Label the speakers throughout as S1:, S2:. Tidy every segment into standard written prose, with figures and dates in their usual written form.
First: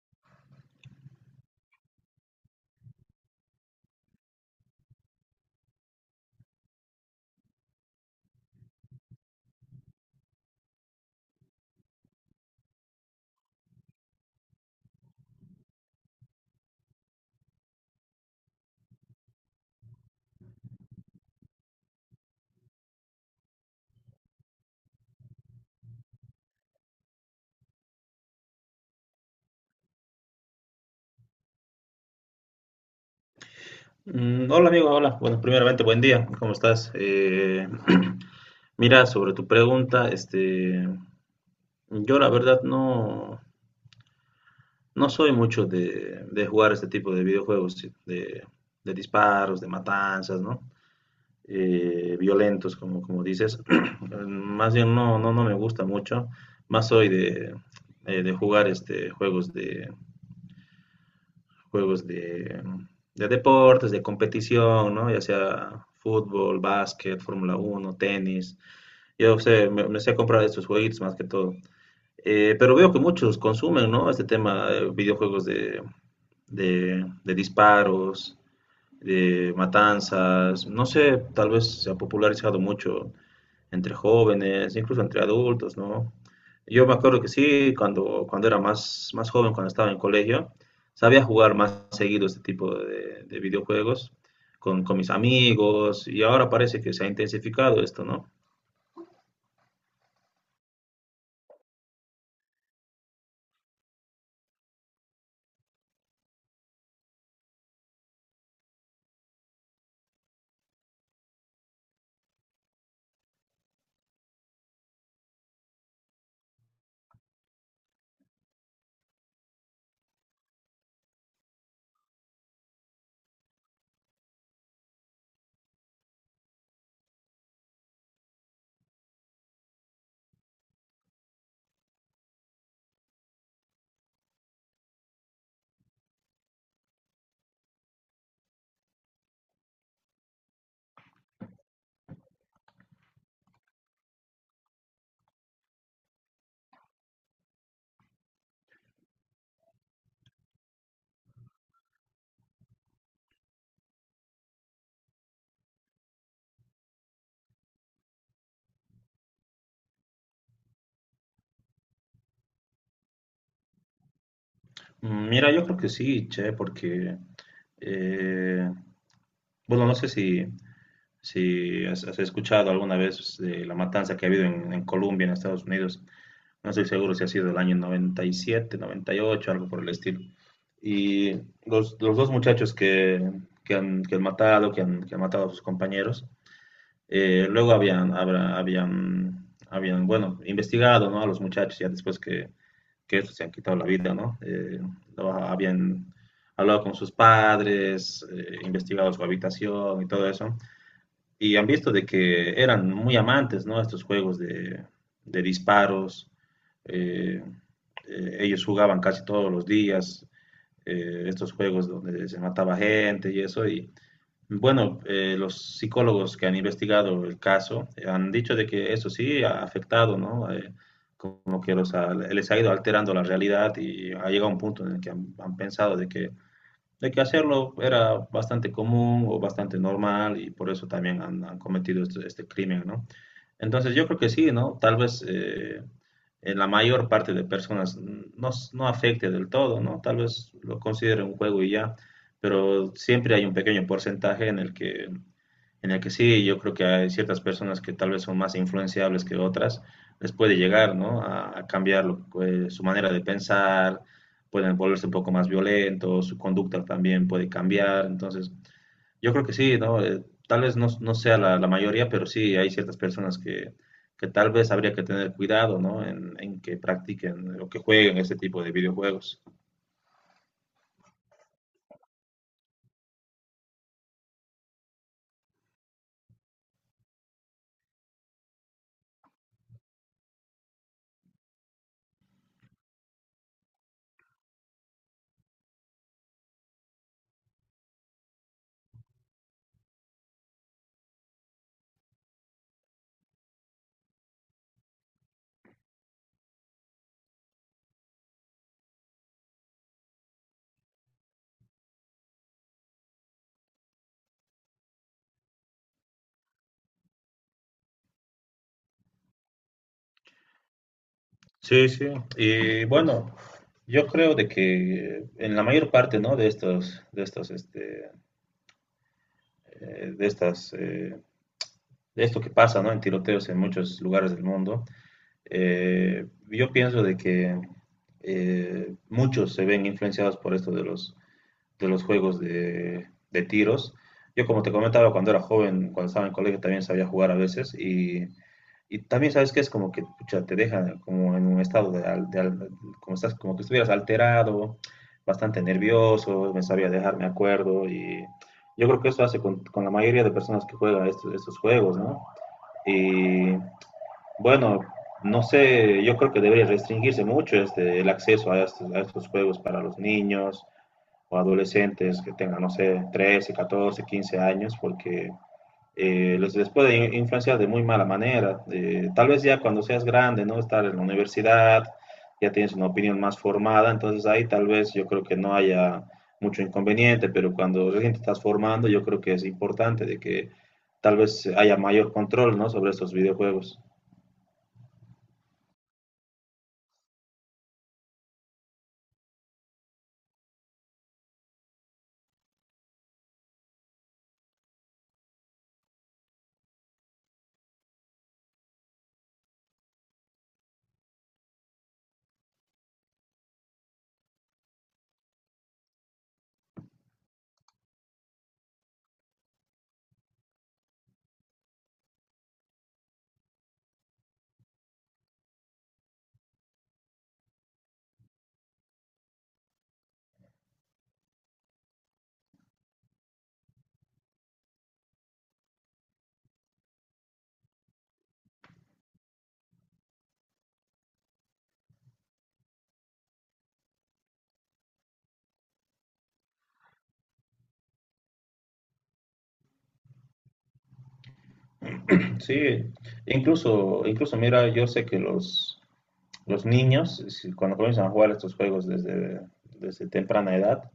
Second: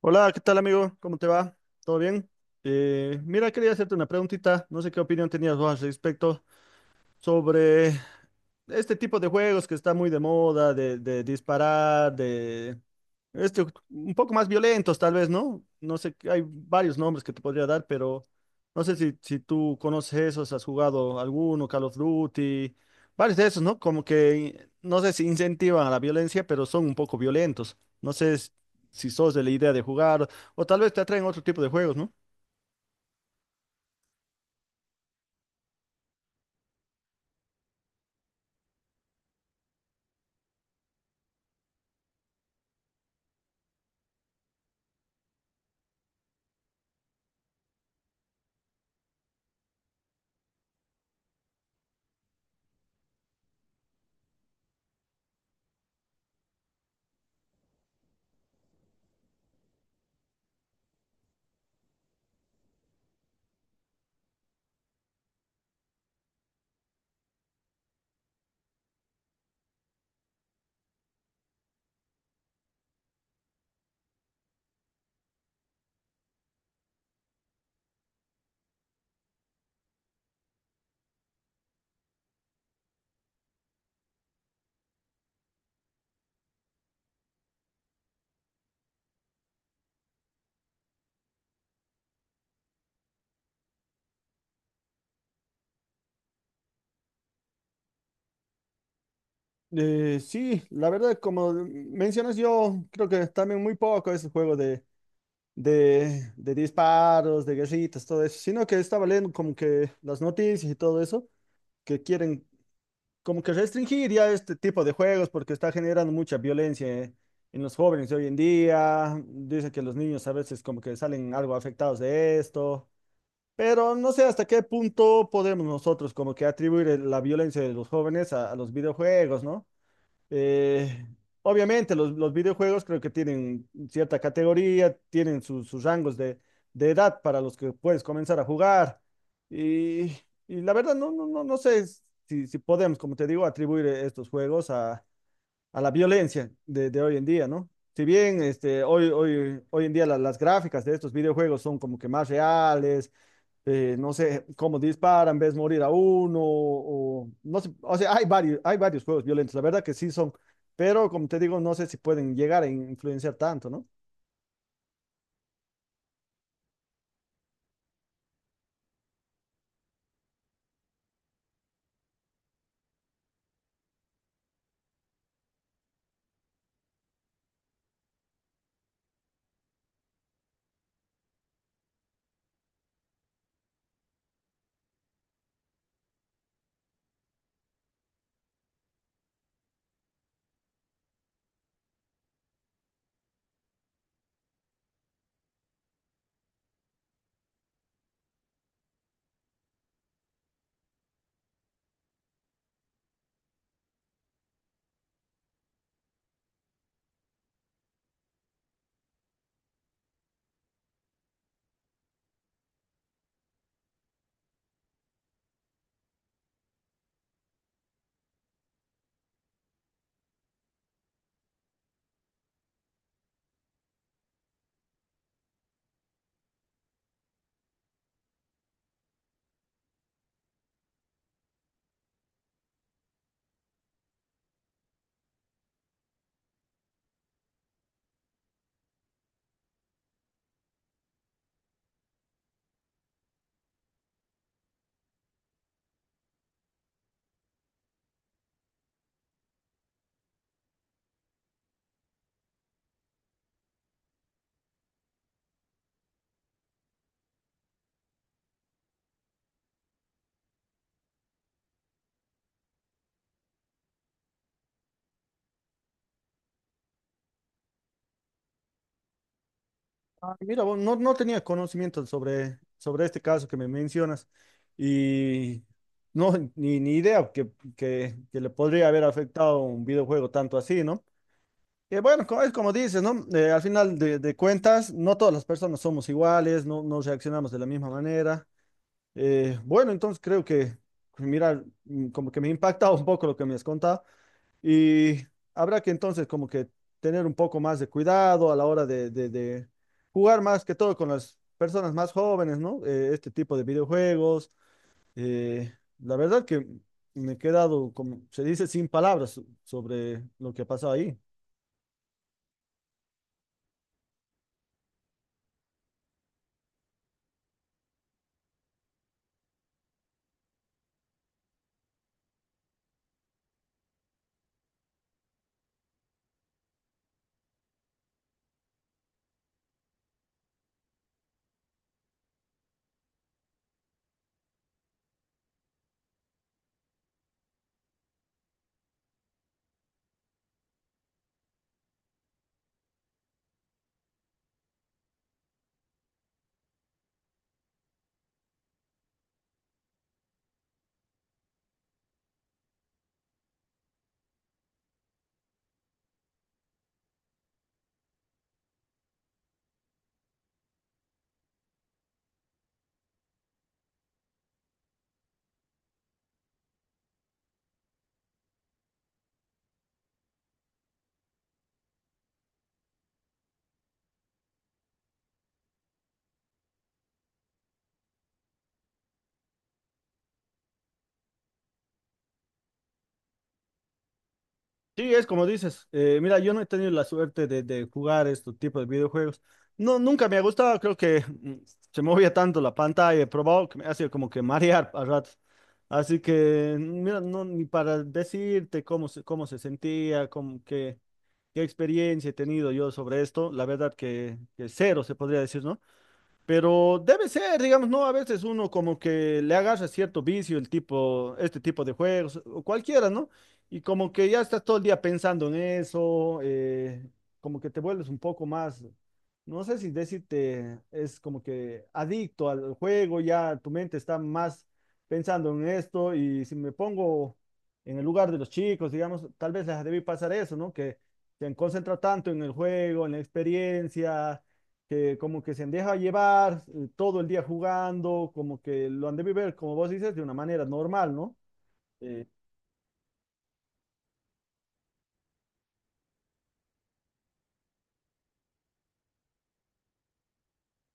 S1: Hola, ¿qué tal, amigo? ¿Cómo te va? ¿Todo bien? Mira, quería hacerte una preguntita. No sé qué opinión tenías vos al respecto sobre este tipo de juegos que está muy de moda, de disparar, de este, un poco más violentos tal vez, ¿no? No sé, hay varios nombres que te podría dar, pero no sé si tú conoces esos, has jugado alguno, Call of Duty, varios de esos, ¿no? Como que, no sé si incentivan a la violencia, pero son un poco violentos. No sé si sos de la idea de jugar o tal vez te atraen otro tipo de juegos, ¿no?
S2: Hola amigo, hola. Bueno, primeramente buen día. ¿Cómo estás? Mira, sobre tu pregunta, este, yo la verdad no, no soy mucho de, jugar este tipo de videojuegos sí, de disparos, de matanzas, ¿no? Violentos, como dices. Más bien no, no, no me gusta mucho. Más soy de jugar este juegos de deportes, de competición, ¿no? Ya sea fútbol, básquet, Fórmula 1 tenis. Yo sé, me sé comprar estos jueguitos más que todo. Pero veo que muchos consumen, ¿no? Este tema, videojuegos de disparos, de matanzas. No sé, tal vez se ha popularizado mucho entre jóvenes, incluso entre adultos, ¿no? Yo me acuerdo que sí, cuando era más joven, cuando estaba en colegio, sabía jugar más seguido este tipo de videojuegos con mis amigos y ahora parece que se ha intensificado esto, ¿no?
S1: Sí, la verdad, como mencionas, yo creo que también muy poco ese juego de, de disparos, de guerritas, todo eso, sino que estaba leyendo como que las noticias y todo eso, que quieren como que restringir ya este tipo de juegos porque está generando mucha violencia, en los jóvenes de hoy en día. Dicen que los niños a veces como que salen algo afectados de esto, pero no sé hasta qué punto podemos nosotros como que atribuir la violencia de los jóvenes a los videojuegos, ¿no? Eh, Obviamente, los videojuegos creo que tienen cierta categoría, tienen sus, sus rangos de edad para los que puedes comenzar a jugar. Y, y la verdad, no sé si podemos, como te digo, atribuir estos juegos a la violencia de hoy en día, ¿no? Si bien este, hoy en día las gráficas de estos videojuegos son como que más reales, no sé, cómo disparan, ves morir a uno, o no sé, o sea, hay varios juegos violentos, la verdad que sí son, pero como te digo, no sé si pueden llegar a influenciar tanto, ¿no?
S2: Mira, yo creo que sí, che, porque, eh, bueno, no sé si has escuchado alguna vez de la matanza que ha habido en Colombia, en Estados Unidos. No estoy seguro si ha sido el año noventa noventa y siete noventa y ocho algo por el estilo. Y los dos muchachos que han matado a sus compañeros, luego habían, bueno, investigado, ¿no?, a los muchachos ya después que estos se han quitado la vida, ¿no? Habían hablado con sus padres, investigado su habitación y todo eso y han visto de que eran muy amantes, ¿no? Estos juegos de, disparos. eh, Ellos jugaban casi todos los días, estos juegos donde se mataba gente y eso. Y bueno, los psicólogos que han investigado el caso, han dicho de que eso sí ha afectado, ¿no? Como que les ha ido alterando la realidad y ha llegado un punto en el que han pensado de que hacerlo era bastante común o bastante normal y por eso también han cometido este crimen, ¿no? Entonces yo creo que sí, ¿no? Tal vez en la mayor parte de personas no, no afecte del todo, ¿no? Tal vez lo consideren un juego y ya, pero siempre hay un pequeño porcentaje en el que sí, yo creo que hay ciertas personas que tal vez son más influenciables que otras, les puede llegar, ¿no?, a cambiar su manera de pensar, pueden volverse un poco más violentos, su conducta también puede cambiar. Entonces, yo creo que sí, ¿no? Tal vez no, no sea la mayoría, pero sí hay ciertas personas que, tal vez habría que tener cuidado, ¿no? En que practiquen o que jueguen ese tipo de videojuegos.
S1: Ah, mira, vos, no tenía conocimiento sobre, sobre este caso que me mencionas y no, ni, ni idea que, que le podría haber afectado un videojuego tanto así, ¿no? Que bueno, es como dices, ¿no? Al final de cuentas, no todas las personas somos iguales, no, no reaccionamos de la misma manera. Bueno, entonces creo que, pues mira, como que me impacta un poco lo que me has contado, y habrá que entonces como que tener un poco más de cuidado a la hora de, de jugar más que todo con las personas más jóvenes, ¿no? Este tipo de videojuegos. eh, la verdad que me he quedado, como se dice, sin palabras sobre lo que ha pasado ahí.
S2: Sí, sí. Y bueno, yo creo de que en la mayor parte, ¿no?, eh, de estas, eh, de esto que pasa, ¿no?, en tiroteos en muchos lugares del mundo. Yo pienso de que muchos se ven influenciados por esto de los, juegos de, tiros. Yo, como te comentaba, cuando era joven, cuando estaba en el colegio, también sabía jugar a veces. Y también sabes que es como que pucha, te deja como en un estado como estás, como que estuvieras alterado, bastante nervioso, me sabía dejar, me acuerdo, y yo creo que eso hace con, la mayoría de personas que juegan estos, juegos, ¿no? Y bueno, no sé, yo creo que debería restringirse mucho el acceso a estos, juegos para los niños o adolescentes que tengan, no sé, 13 14 15 años, porque les puede influenciar de muy mala manera. Tal vez ya cuando seas grande, ¿no?, estar en la universidad, ya tienes una opinión más formada, entonces ahí tal vez yo creo que no haya mucho inconveniente, pero cuando recién te estás formando, yo creo que es importante de que tal vez haya mayor control, ¿no?, sobre estos videojuegos.
S1: Sí, es como dices. Mira, yo no he tenido la suerte de jugar estos tipos de videojuegos. No, nunca me ha gustado. Creo que se movía tanto la pantalla. He probado que me hacía como que marear a ratos. Así que, mira, no, ni para decirte cómo se sentía, cómo, qué, qué experiencia he tenido yo sobre esto. La verdad que cero se podría decir, ¿no? Pero debe ser, digamos, ¿no? A veces uno como que le agarra cierto vicio el tipo, este tipo de juegos, o cualquiera, ¿no? Y como que ya estás todo el día pensando en eso, como que te vuelves un poco más, no sé si decirte, es como que adicto al juego, ya tu mente está más pensando en esto, y si me pongo en el lugar de los chicos, digamos, tal vez les debí pasar eso, ¿no? Que se han concentrado tanto en el juego, en la experiencia, que como que se deja llevar, todo el día jugando, como que lo han de vivir, como vos dices, de una manera normal, ¿no? Eh,
S2: Sí, incluso mira, yo sé que los, niños, cuando comienzan a jugar estos juegos desde, temprana edad,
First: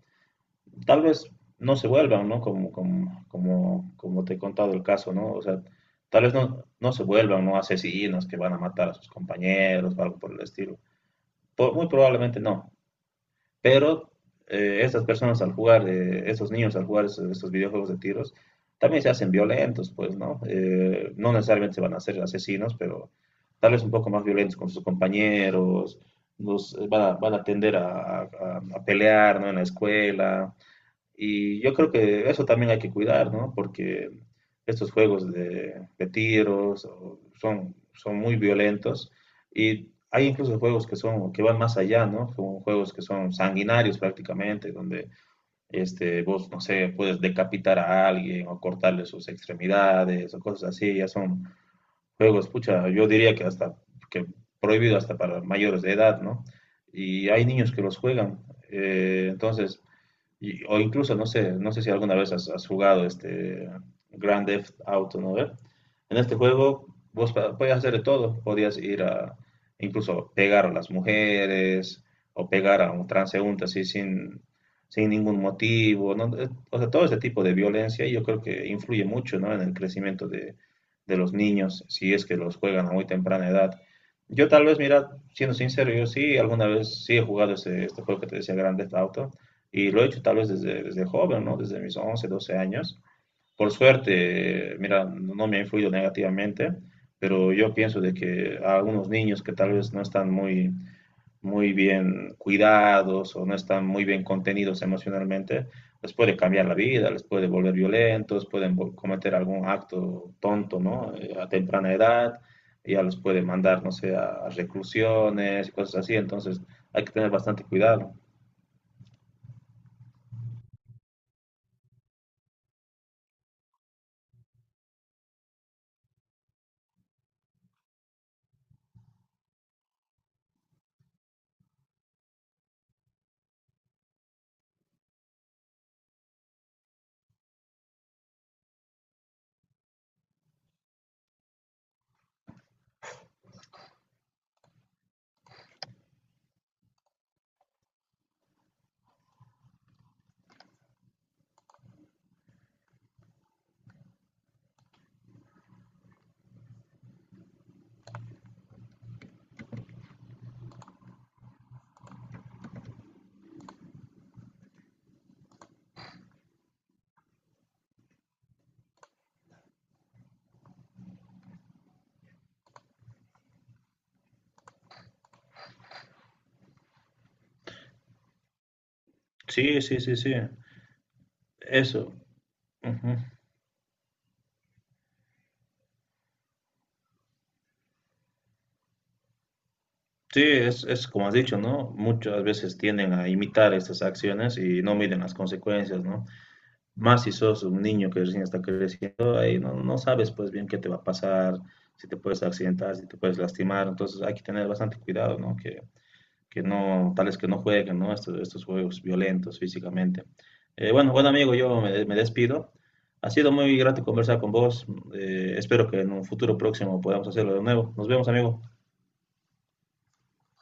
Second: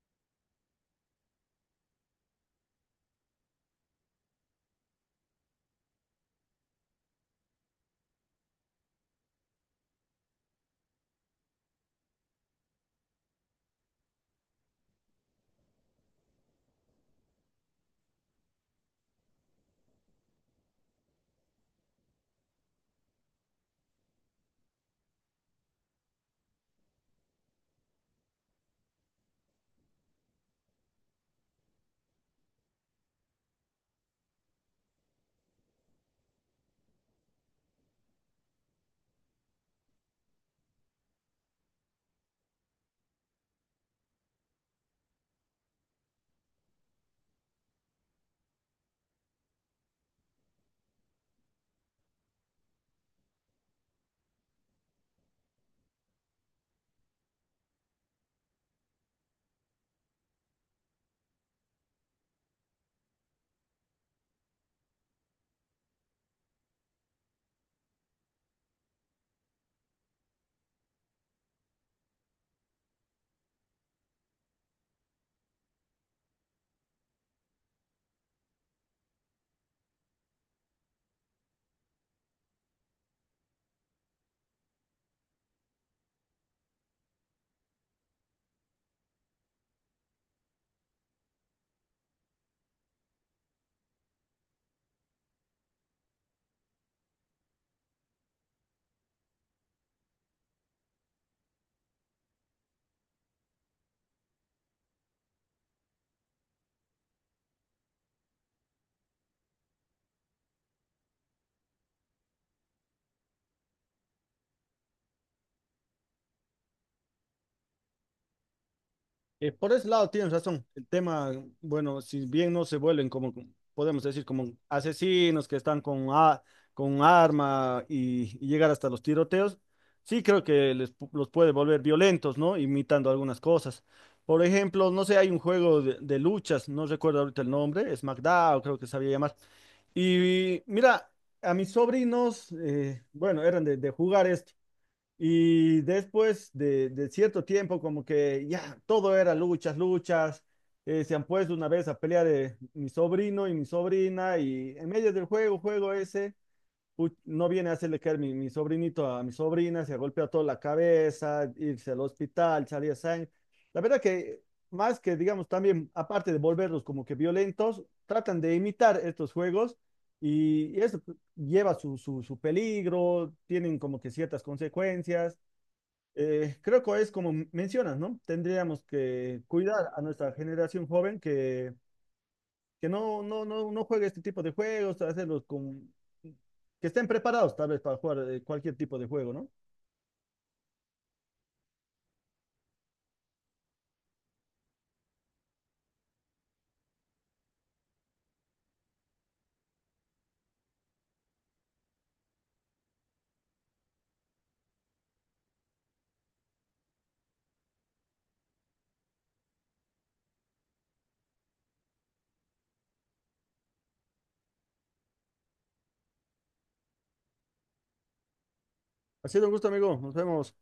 S2: tal vez no se vuelvan, ¿no?, como te he contado el caso, ¿no? O sea, tal vez no, no se vuelvan, ¿no?, asesinos que van a matar a sus compañeros o algo por el estilo. Muy probablemente no. Pero estas personas al jugar, estos niños al jugar estos videojuegos de tiros, también se hacen violentos, pues, ¿no? No necesariamente se van a ser asesinos, pero tal vez un poco más violentos con sus compañeros, van a tender a pelear, ¿no?, en la escuela, y yo creo que eso también hay que cuidar, ¿no? Porque estos juegos de, tiros son, muy violentos, y hay incluso juegos que son que van más allá, ¿no? Son juegos que son sanguinarios prácticamente, donde vos no sé, puedes decapitar a alguien o cortarle sus extremidades o cosas así, ya son juegos, pucha, yo diría que hasta que prohibido hasta para mayores de edad, ¿no? Y hay niños que los juegan. Entonces, o incluso, no sé, si alguna vez has jugado este Grand Theft Auto, ¿no?, ¿ve? En este juego vos podías hacer de todo, podías ir a incluso pegar a las mujeres o pegar a un transeúnte así sin, ningún motivo, ¿no? O sea, todo ese tipo de violencia yo creo que influye mucho, ¿no?, en el crecimiento de, los niños, si es que los juegan a muy temprana edad. Yo tal vez, mira, siendo sincero, yo sí alguna vez sí he jugado este juego que te decía Grand Theft Auto, y lo he hecho tal vez desde, joven, ¿no? Desde mis 11 12 años. Por suerte, mira, no no me ha influido negativamente, pero yo pienso de que a algunos niños que tal vez no están muy, muy bien cuidados o no están muy bien contenidos emocionalmente, les puede cambiar la vida, les puede volver violentos, pueden cometer algún acto tonto, ¿no? A temprana edad, ya los puede mandar, no sé, a reclusiones y cosas así, entonces hay que tener bastante cuidado.
S1: Por ese lado tienes razón. El tema, bueno, si bien no se vuelven como, podemos decir, como asesinos que están con, con arma y llegar hasta los tiroteos, sí creo que los puede volver violentos, ¿no? Imitando algunas cosas. Por ejemplo, no sé, hay un juego de luchas, no recuerdo ahorita el nombre, es SmackDown, creo que sabía llamar. Y mira, a mis sobrinos, bueno, eran de jugar esto. Y después de cierto tiempo, como que ya todo era luchas, luchas. Se han puesto una vez a pelear de mi sobrino y mi sobrina, y en medio del juego, juego ese, no viene a hacerle caer mi, mi sobrinito a mi sobrina, se golpea toda la cabeza, irse al hospital, salía sangre. La verdad que más que, digamos, también, aparte de volverlos como que violentos, tratan de imitar estos juegos, y eso lleva su, su su peligro, tienen como que ciertas consecuencias. Creo que es como mencionas, ¿no? Tendríamos que
S2: Sí,
S1: cuidar
S2: sí,
S1: a
S2: sí,
S1: nuestra
S2: sí.
S1: generación joven
S2: Eso.
S1: que
S2: Ujú.
S1: no, no juegue este tipo de juegos, hacerlos con... que estén preparados tal vez para jugar, cualquier tipo de juego, ¿no?
S2: Sí, es como has dicho, ¿no? Muchas veces tienden a imitar estas acciones y no miden las consecuencias, ¿no? Más si sos un niño que recién está creciendo, ahí no, no sabes pues bien qué te va a pasar, si te puedes accidentar, si te puedes lastimar, entonces hay que tener bastante cuidado, ¿no? Que No, tales que no jueguen, ¿no?, estos juegos violentos físicamente. Bueno, bueno amigo, yo me despido. Ha sido muy grato conversar con vos. Espero que en un futuro próximo podamos hacerlo de nuevo. Nos vemos, amigo.
S1: Ha sido un gusto, amigo. Nos vemos.